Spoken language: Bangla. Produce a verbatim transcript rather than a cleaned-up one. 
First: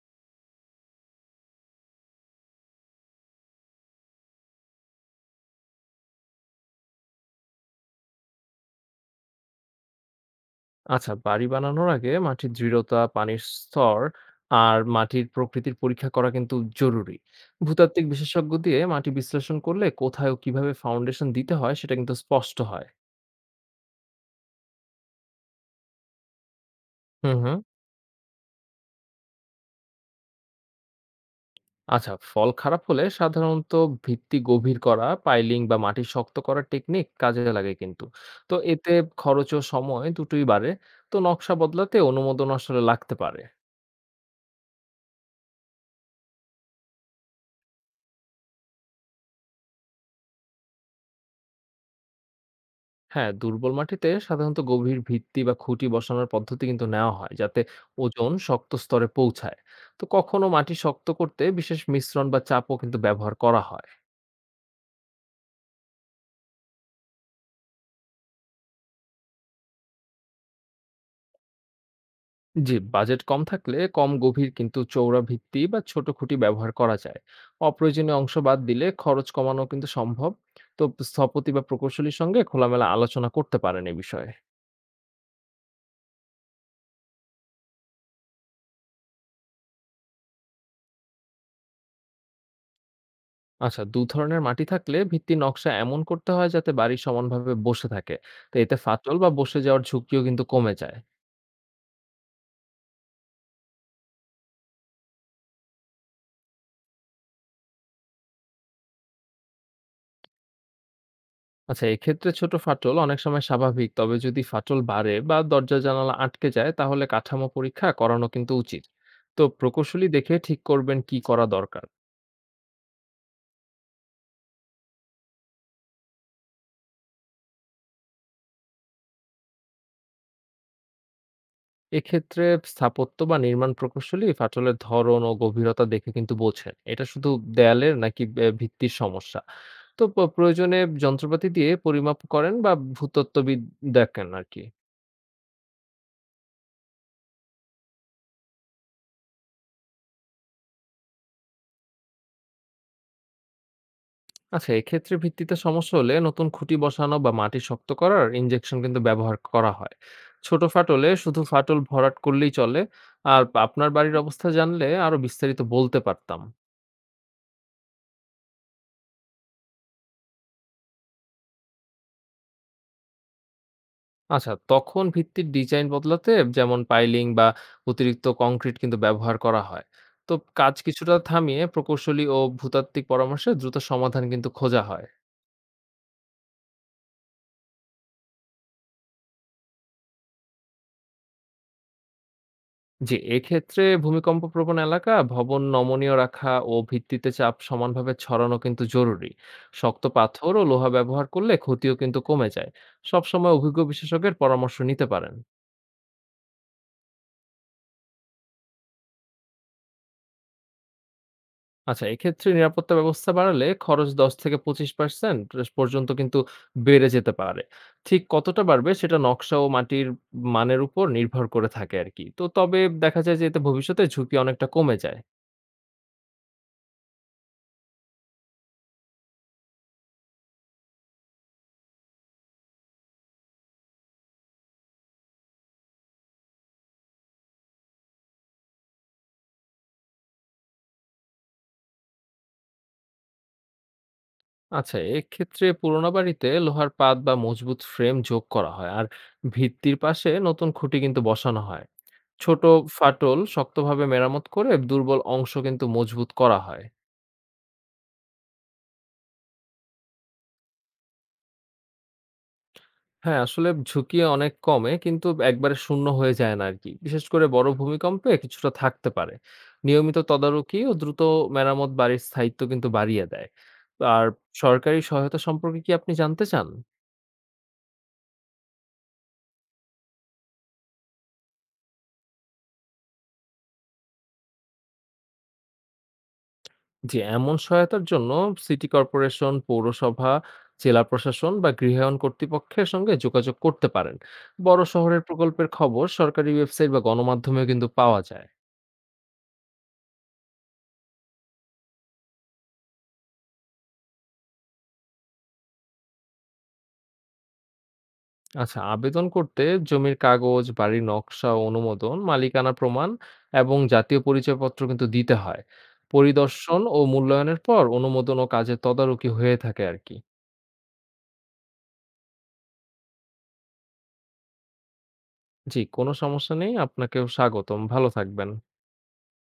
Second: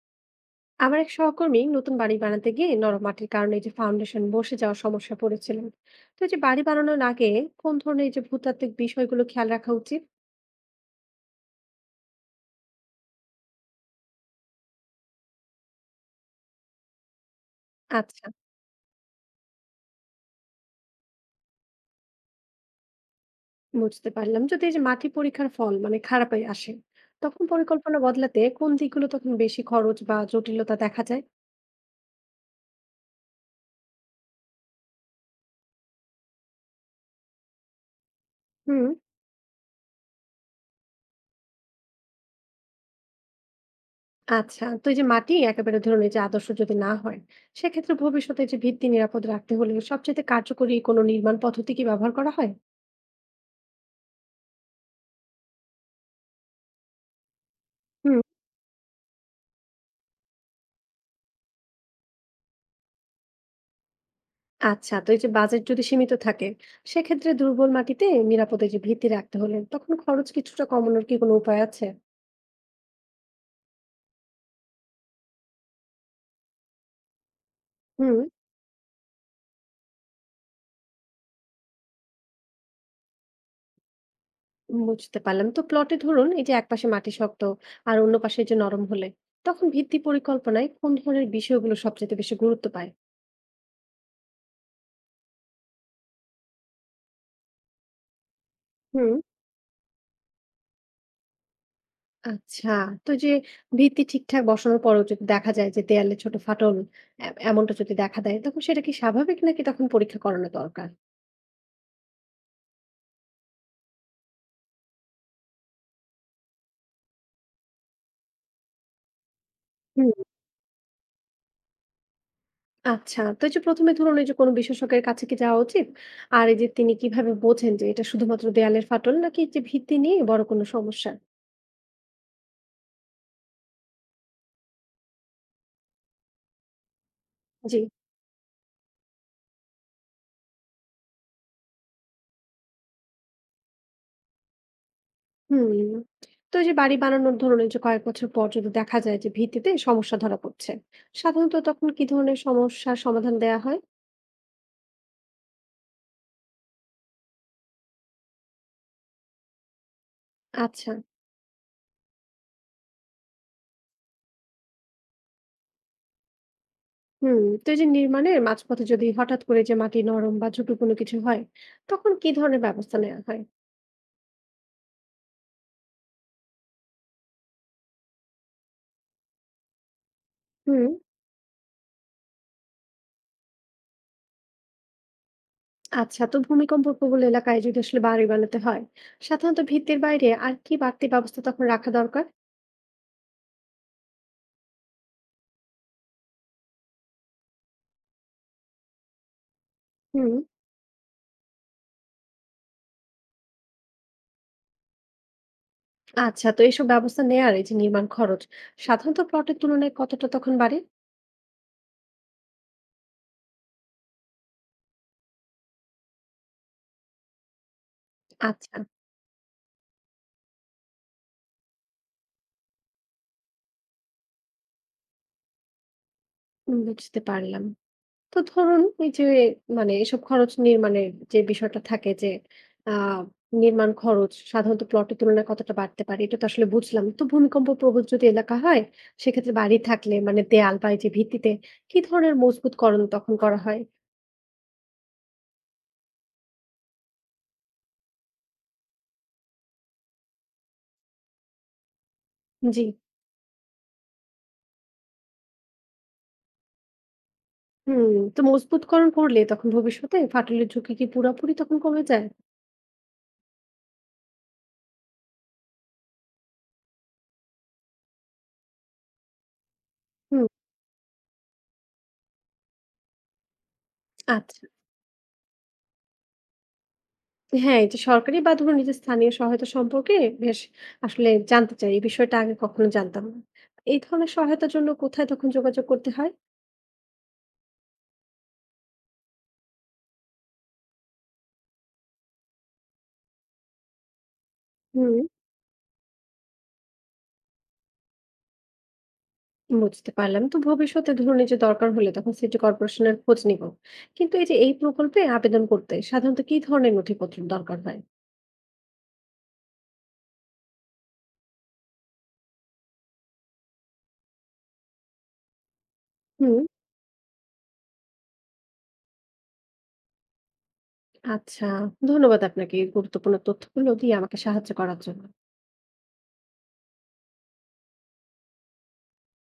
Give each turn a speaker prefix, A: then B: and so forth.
A: আমার এক সহকর্মী নতুন বাড়ি বানাতে গিয়ে নরম মাটির কারণে এই যে ফাউন্ডেশন বসে যাওয়ার সমস্যা পড়েছিলেন। তো এই যে বাড়ি বানানোর আগে কোন ধরনের এই যে ভূতাত্ত্বিক বিষয়গুলো খেয়াল রাখা উচিত?
B: আচ্ছা বাড়ি বানানোর আগে মাটির দৃঢ়তা পানির স্তর আর মাটির প্রকৃতির পরীক্ষা করা কিন্তু জরুরি ভূতাত্ত্বিক
A: আচ্ছা,
B: বিশেষজ্ঞ দিয়ে মাটি বিশ্লেষণ করলে কোথায় ও কিভাবে ফাউন্ডেশন দিতে হয় সেটা কিন্তু স্পষ্ট হয়।
A: বুঝতে পারলাম। যদি এই যে মাটি পরীক্ষার ফল মানে খারাপই আসে,
B: হুম
A: তখন
B: হুম।
A: পরিকল্পনা বদলাতে কোন দিকগুলো তখন বেশি খরচ বা জটিলতা দেখা যায়?
B: আচ্ছা ফল খারাপ হলে সাধারণত ভিত্তি গভীর করা পাইলিং বা মাটি শক্ত করার টেকনিক কাজে লাগে কিন্তু, তো
A: হুম।
B: এতে খরচ ও সময় দুটোই বাড়ে। তো নকশা বদলাতে অনুমোদন আসলে লাগতে পারে।
A: আচ্ছা, তো এই যে মাটি একেবারে ধরুন এই যে আদর্শ যদি না হয়, সেক্ষেত্রে ভবিষ্যতে এই যে ভিত্তি নিরাপদ রাখতে হলে সবচেয়ে কার্যকরী কোনো নির্মাণ পদ্ধতি কি ব্যবহার করা হয়?
B: হ্যাঁ, দুর্বল মাটিতে সাধারণত গভীর ভিত্তি বা খুঁটি বসানোর পদ্ধতি কিন্তু নেওয়া হয় যাতে
A: হুম।
B: ওজন শক্ত স্তরে পৌঁছায়। তো কখনো মাটি শক্ত করতে বিশেষ মিশ্রণ বা চাপও কিন্তু ব্যবহার করা হয়।
A: আচ্ছা, তো এই যে বাজেট যদি সীমিত থাকে, সেক্ষেত্রে দুর্বল মাটিতে নিরাপদে যে ভিত্তি রাখতে হলে তখন খরচ কিছুটা কমানোর কি কোনো উপায় আছে?
B: জি, বাজেট কম থাকলে কম গভীর কিন্তু চওড়া ভিত্তি বা ছোট খুঁটি ব্যবহার করা যায়।
A: হুম।
B: অপ্রয়োজনীয় অংশ বাদ দিলে খরচ কমানো কিন্তু সম্ভব। তো স্থপতি বা প্রকৌশলীর সঙ্গে খোলামেলা আলোচনা করতে পারেন এ বিষয়ে।
A: বুঝতে পারলাম। তো প্লটে ধরুন এই যে একপাশে মাটি শক্ত আর অন্য পাশে এই যে নরম হলে, তখন ভিত্তি পরিকল্পনায় কোন ধরনের বিষয়গুলো সবচেয়ে বেশি গুরুত্ব পায়?
B: আচ্ছা, দুই ধরনের মাটি থাকলে ভিত্তির নকশা এমন করতে হয় যাতে বাড়ি সমানভাবে বসে থাকে। তো এতে
A: হুম।
B: ফাটল বা বসে যাওয়ার ঝুঁকিও কিন্তু কমে যায়।
A: আচ্ছা, তো যে ভিত্তি ঠিকঠাক বসানোর পরেও যদি দেখা যায় যে দেয়ালে ছোট ফাটল, এ- এমনটা যদি দেখা দেয়, তখন সেটা কি স্বাভাবিক, নাকি তখন পরীক্ষা করানো দরকার?
B: আচ্ছা এক্ষেত্রে ছোট ফাটল অনেক সময় স্বাভাবিক। তবে যদি ফাটল বাড়ে বা দরজা জানালা আটকে যায় তাহলে কাঠামো পরীক্ষা করানো কিন্তু উচিত। তো প্রকৌশলী
A: হুম।
B: দেখে ঠিক করবেন কি করা দরকার।
A: আচ্ছা। তো এই যে প্রথম এ ধরুন এই যে কোন বিশেষজ্ঞের কাছে কি যাওয়া উচিত? আর এই যে তিনি কিভাবে বোঝেন যে এটা শুধুমাত্র দেয়ালের ফাটল, নাকি যে ভিত্তি নিয়ে বড় কোনো সমস্যা?
B: এক্ষেত্রে স্থাপত্য বা নির্মাণ প্রকৌশলী ফাটলের ধরন ও গভীরতা দেখে কিন্তু বোঝেন। এটা শুধু
A: জি।
B: দেয়ালের নাকি বে ভিত্তির সমস্যা? তো প প্রয়োজনে যন্ত্রপাতি দিয়ে পরিমাপ করেন বা ভূতত্ত্ববিদ দেখেন আরকি।
A: হুম। তো এই যে বাড়ি বানানোর ধরুন এই যে কয়েক বছর পর যদি দেখা যায় যে ভিত্তিতে সমস্যা ধরা পড়ছে, সাধারণত তখন কি ধরনের সমস্যার সমাধান দেয়া হয়?
B: আচ্ছা এক্ষেত্রে ভিত্তিতে সমস্যা হলে নতুন খুঁটি বসানো বা মাটি শক্ত করার ইনজেকশন কিন্তু ব্যবহার করা হয়। ছোট
A: আচ্ছা।
B: ফাটলে শুধু ফাটল ভরাট করলেই চলে। আর আপনার বাড়ির অবস্থা জানলে আরো বিস্তারিত বলতে পারতাম।
A: হুম। তো এই যে নির্মাণের মাঝপথে যদি হঠাৎ করে যে মাটি নরম বা ঝুঁকিপূর্ণ কিছু হয়, তখন কি ধরনের ব্যবস্থা নেওয়া হয়?
B: আচ্ছা তখন ভিত্তির ডিজাইন বদলাতে, যেমন পাইলিং বা অতিরিক্ত কংক্রিট কিন্তু ব্যবহার করা হয়। তো কাজ
A: হুম।
B: কিছুটা থামিয়ে প্রকৌশলী ও ভূতাত্ত্বিক পরামর্শে দ্রুত সমাধান কিন্তু খোঁজা হয়।
A: আচ্ছা, তো ভূমিকম্প প্রবল এলাকায় যদি আসলে বাড়ি বানাতে হয়, সাধারণত ভিত্তির বাইরে আর কি বাড়তি ব্যবস্থা তখন রাখা দরকার?
B: জি, এক্ষেত্রে ভূমিকম্প প্রবণ এলাকা ভবন নমনীয় রাখা ও ভিত্তিতে চাপ সমানভাবে ছড়ানো কিন্তু জরুরি। শক্ত
A: হুম।
B: পাথর ও লোহা ব্যবহার করলে ক্ষতিও কিন্তু কমে যায়। সবসময় অভিজ্ঞ বিশেষজ্ঞের পরামর্শ নিতে পারেন।
A: আচ্ছা, তো এইসব ব্যবস্থা নেয়ার এই যে নির্মাণ খরচ সাধারণত প্লটের তুলনায় কতটা তখন বাড়ে?
B: আচ্ছা, এক্ষেত্রে নিরাপত্তা ব্যবস্থা বাড়ালে খরচ দশ থেকে পঁচিশ শতাংশ পর্যন্ত কিন্তু বেড়ে যেতে পারে। ঠিক কতটা
A: আচ্ছা।
B: বাড়বে সেটা নকশা ও মাটির মানের উপর নির্ভর করে থাকে আরকি। তো তবে দেখা যায় যে এতে ভবিষ্যতে ঝুঁকি অনেকটা কমে যায়।
A: উম, বুঝতে পারলাম। তো ধরুন এই যে মানে এসব খরচ নির্মাণের যে বিষয়টা থাকে যে আহ নির্মাণ খরচ সাধারণত প্লটের তুলনায় কতটা বাড়তে পারে, এটা তো আসলে বুঝলাম। তো ভূমিকম্প প্রবল যদি এলাকা হয়, সেক্ষেত্রে বাড়ি থাকলে মানে দেয়াল বা এই যে ভিত্তিতে কি ধরনের মজবুতকরণ তখন করা হয়?
B: আচ্ছা, এক্ষেত্রে পুরোনো বাড়িতে লোহার পাত বা মজবুত ফ্রেম যোগ করা হয় আর ভিত্তির পাশে নতুন খুঁটি কিন্তু বসানো হয়। ছোট
A: জি।
B: ফাটল শক্তভাবে মেরামত করে দুর্বল অংশ কিন্তু মজবুত করা হয়।
A: হুম, তো মজবুতকরণ করলে তখন ভবিষ্যতে ফাটলের ঝুঁকি কি পুরোপুরি তখন কমে যায়?
B: হ্যাঁ, আসলে ঝুঁকি অনেক কমে কিন্তু একবারে শূন্য হয়ে যায় না আরকি। বিশেষ করে বড় ভূমিকম্পে কিছুটা থাকতে পারে। নিয়মিত
A: হুম,
B: তদারকি ও দ্রুত মেরামত বাড়ির স্থায়িত্ব কিন্তু বাড়িয়ে দেয়। আর
A: আচ্ছা।
B: সরকারি সহায়তা সম্পর্কে কি আপনি জানতে চান?
A: হ্যাঁ, এই যে সরকারি বা ধরুন নিজের স্থানীয় সহায়তা সম্পর্কে বেশ আসলে জানতে চাই। এই বিষয়টা আগে কখনো জানতাম না। এই ধরনের সহায়তার জন্য কোথায় তখন যোগাযোগ করতে হয়?
B: জি, এমন সহায়তার জন্য সিটি কর্পোরেশন, পৌরসভা, জেলা প্রশাসন বা গৃহায়ণ কর্তৃপক্ষের সঙ্গে যোগাযোগ করতে পারেন। বড়
A: হুম,
B: শহরের প্রকল্পের খবর সরকারি ওয়েবসাইট বা গণমাধ্যমেও কিন্তু পাওয়া যায়।
A: বুঝতে পারলাম। তো ভবিষ্যতে ধরুন এই যে দরকার হলে তখন সিটি কর্পোরেশনের খোঁজ নিব। কিন্তু এই যে এই প্রকল্পে আবেদন করতে সাধারণত কি ধরনের নথিপত্র দরকার হয়?
B: আচ্ছা, আবেদন করতে জমির কাগজ, বাড়ির নকশা, ও অনুমোদন, মালিকানা প্রমাণ এবং জাতীয় পরিচয়পত্র কিন্তু দিতে হয়।
A: হুম,
B: পরিদর্শন ও মূল্যায়নের পর অনুমোদন ও কাজের তদারকি হয়ে থাকে আর কি।
A: আচ্ছা। ধন্যবাদ আপনাকে এই গুরুত্বপূর্ণ তথ্যগুলো দিয়ে আমাকে সাহায্য করার জন্য।
B: জি, কোনো সমস্যা নেই। আপনাকেও স্বাগতম। ভালো থাকবেন।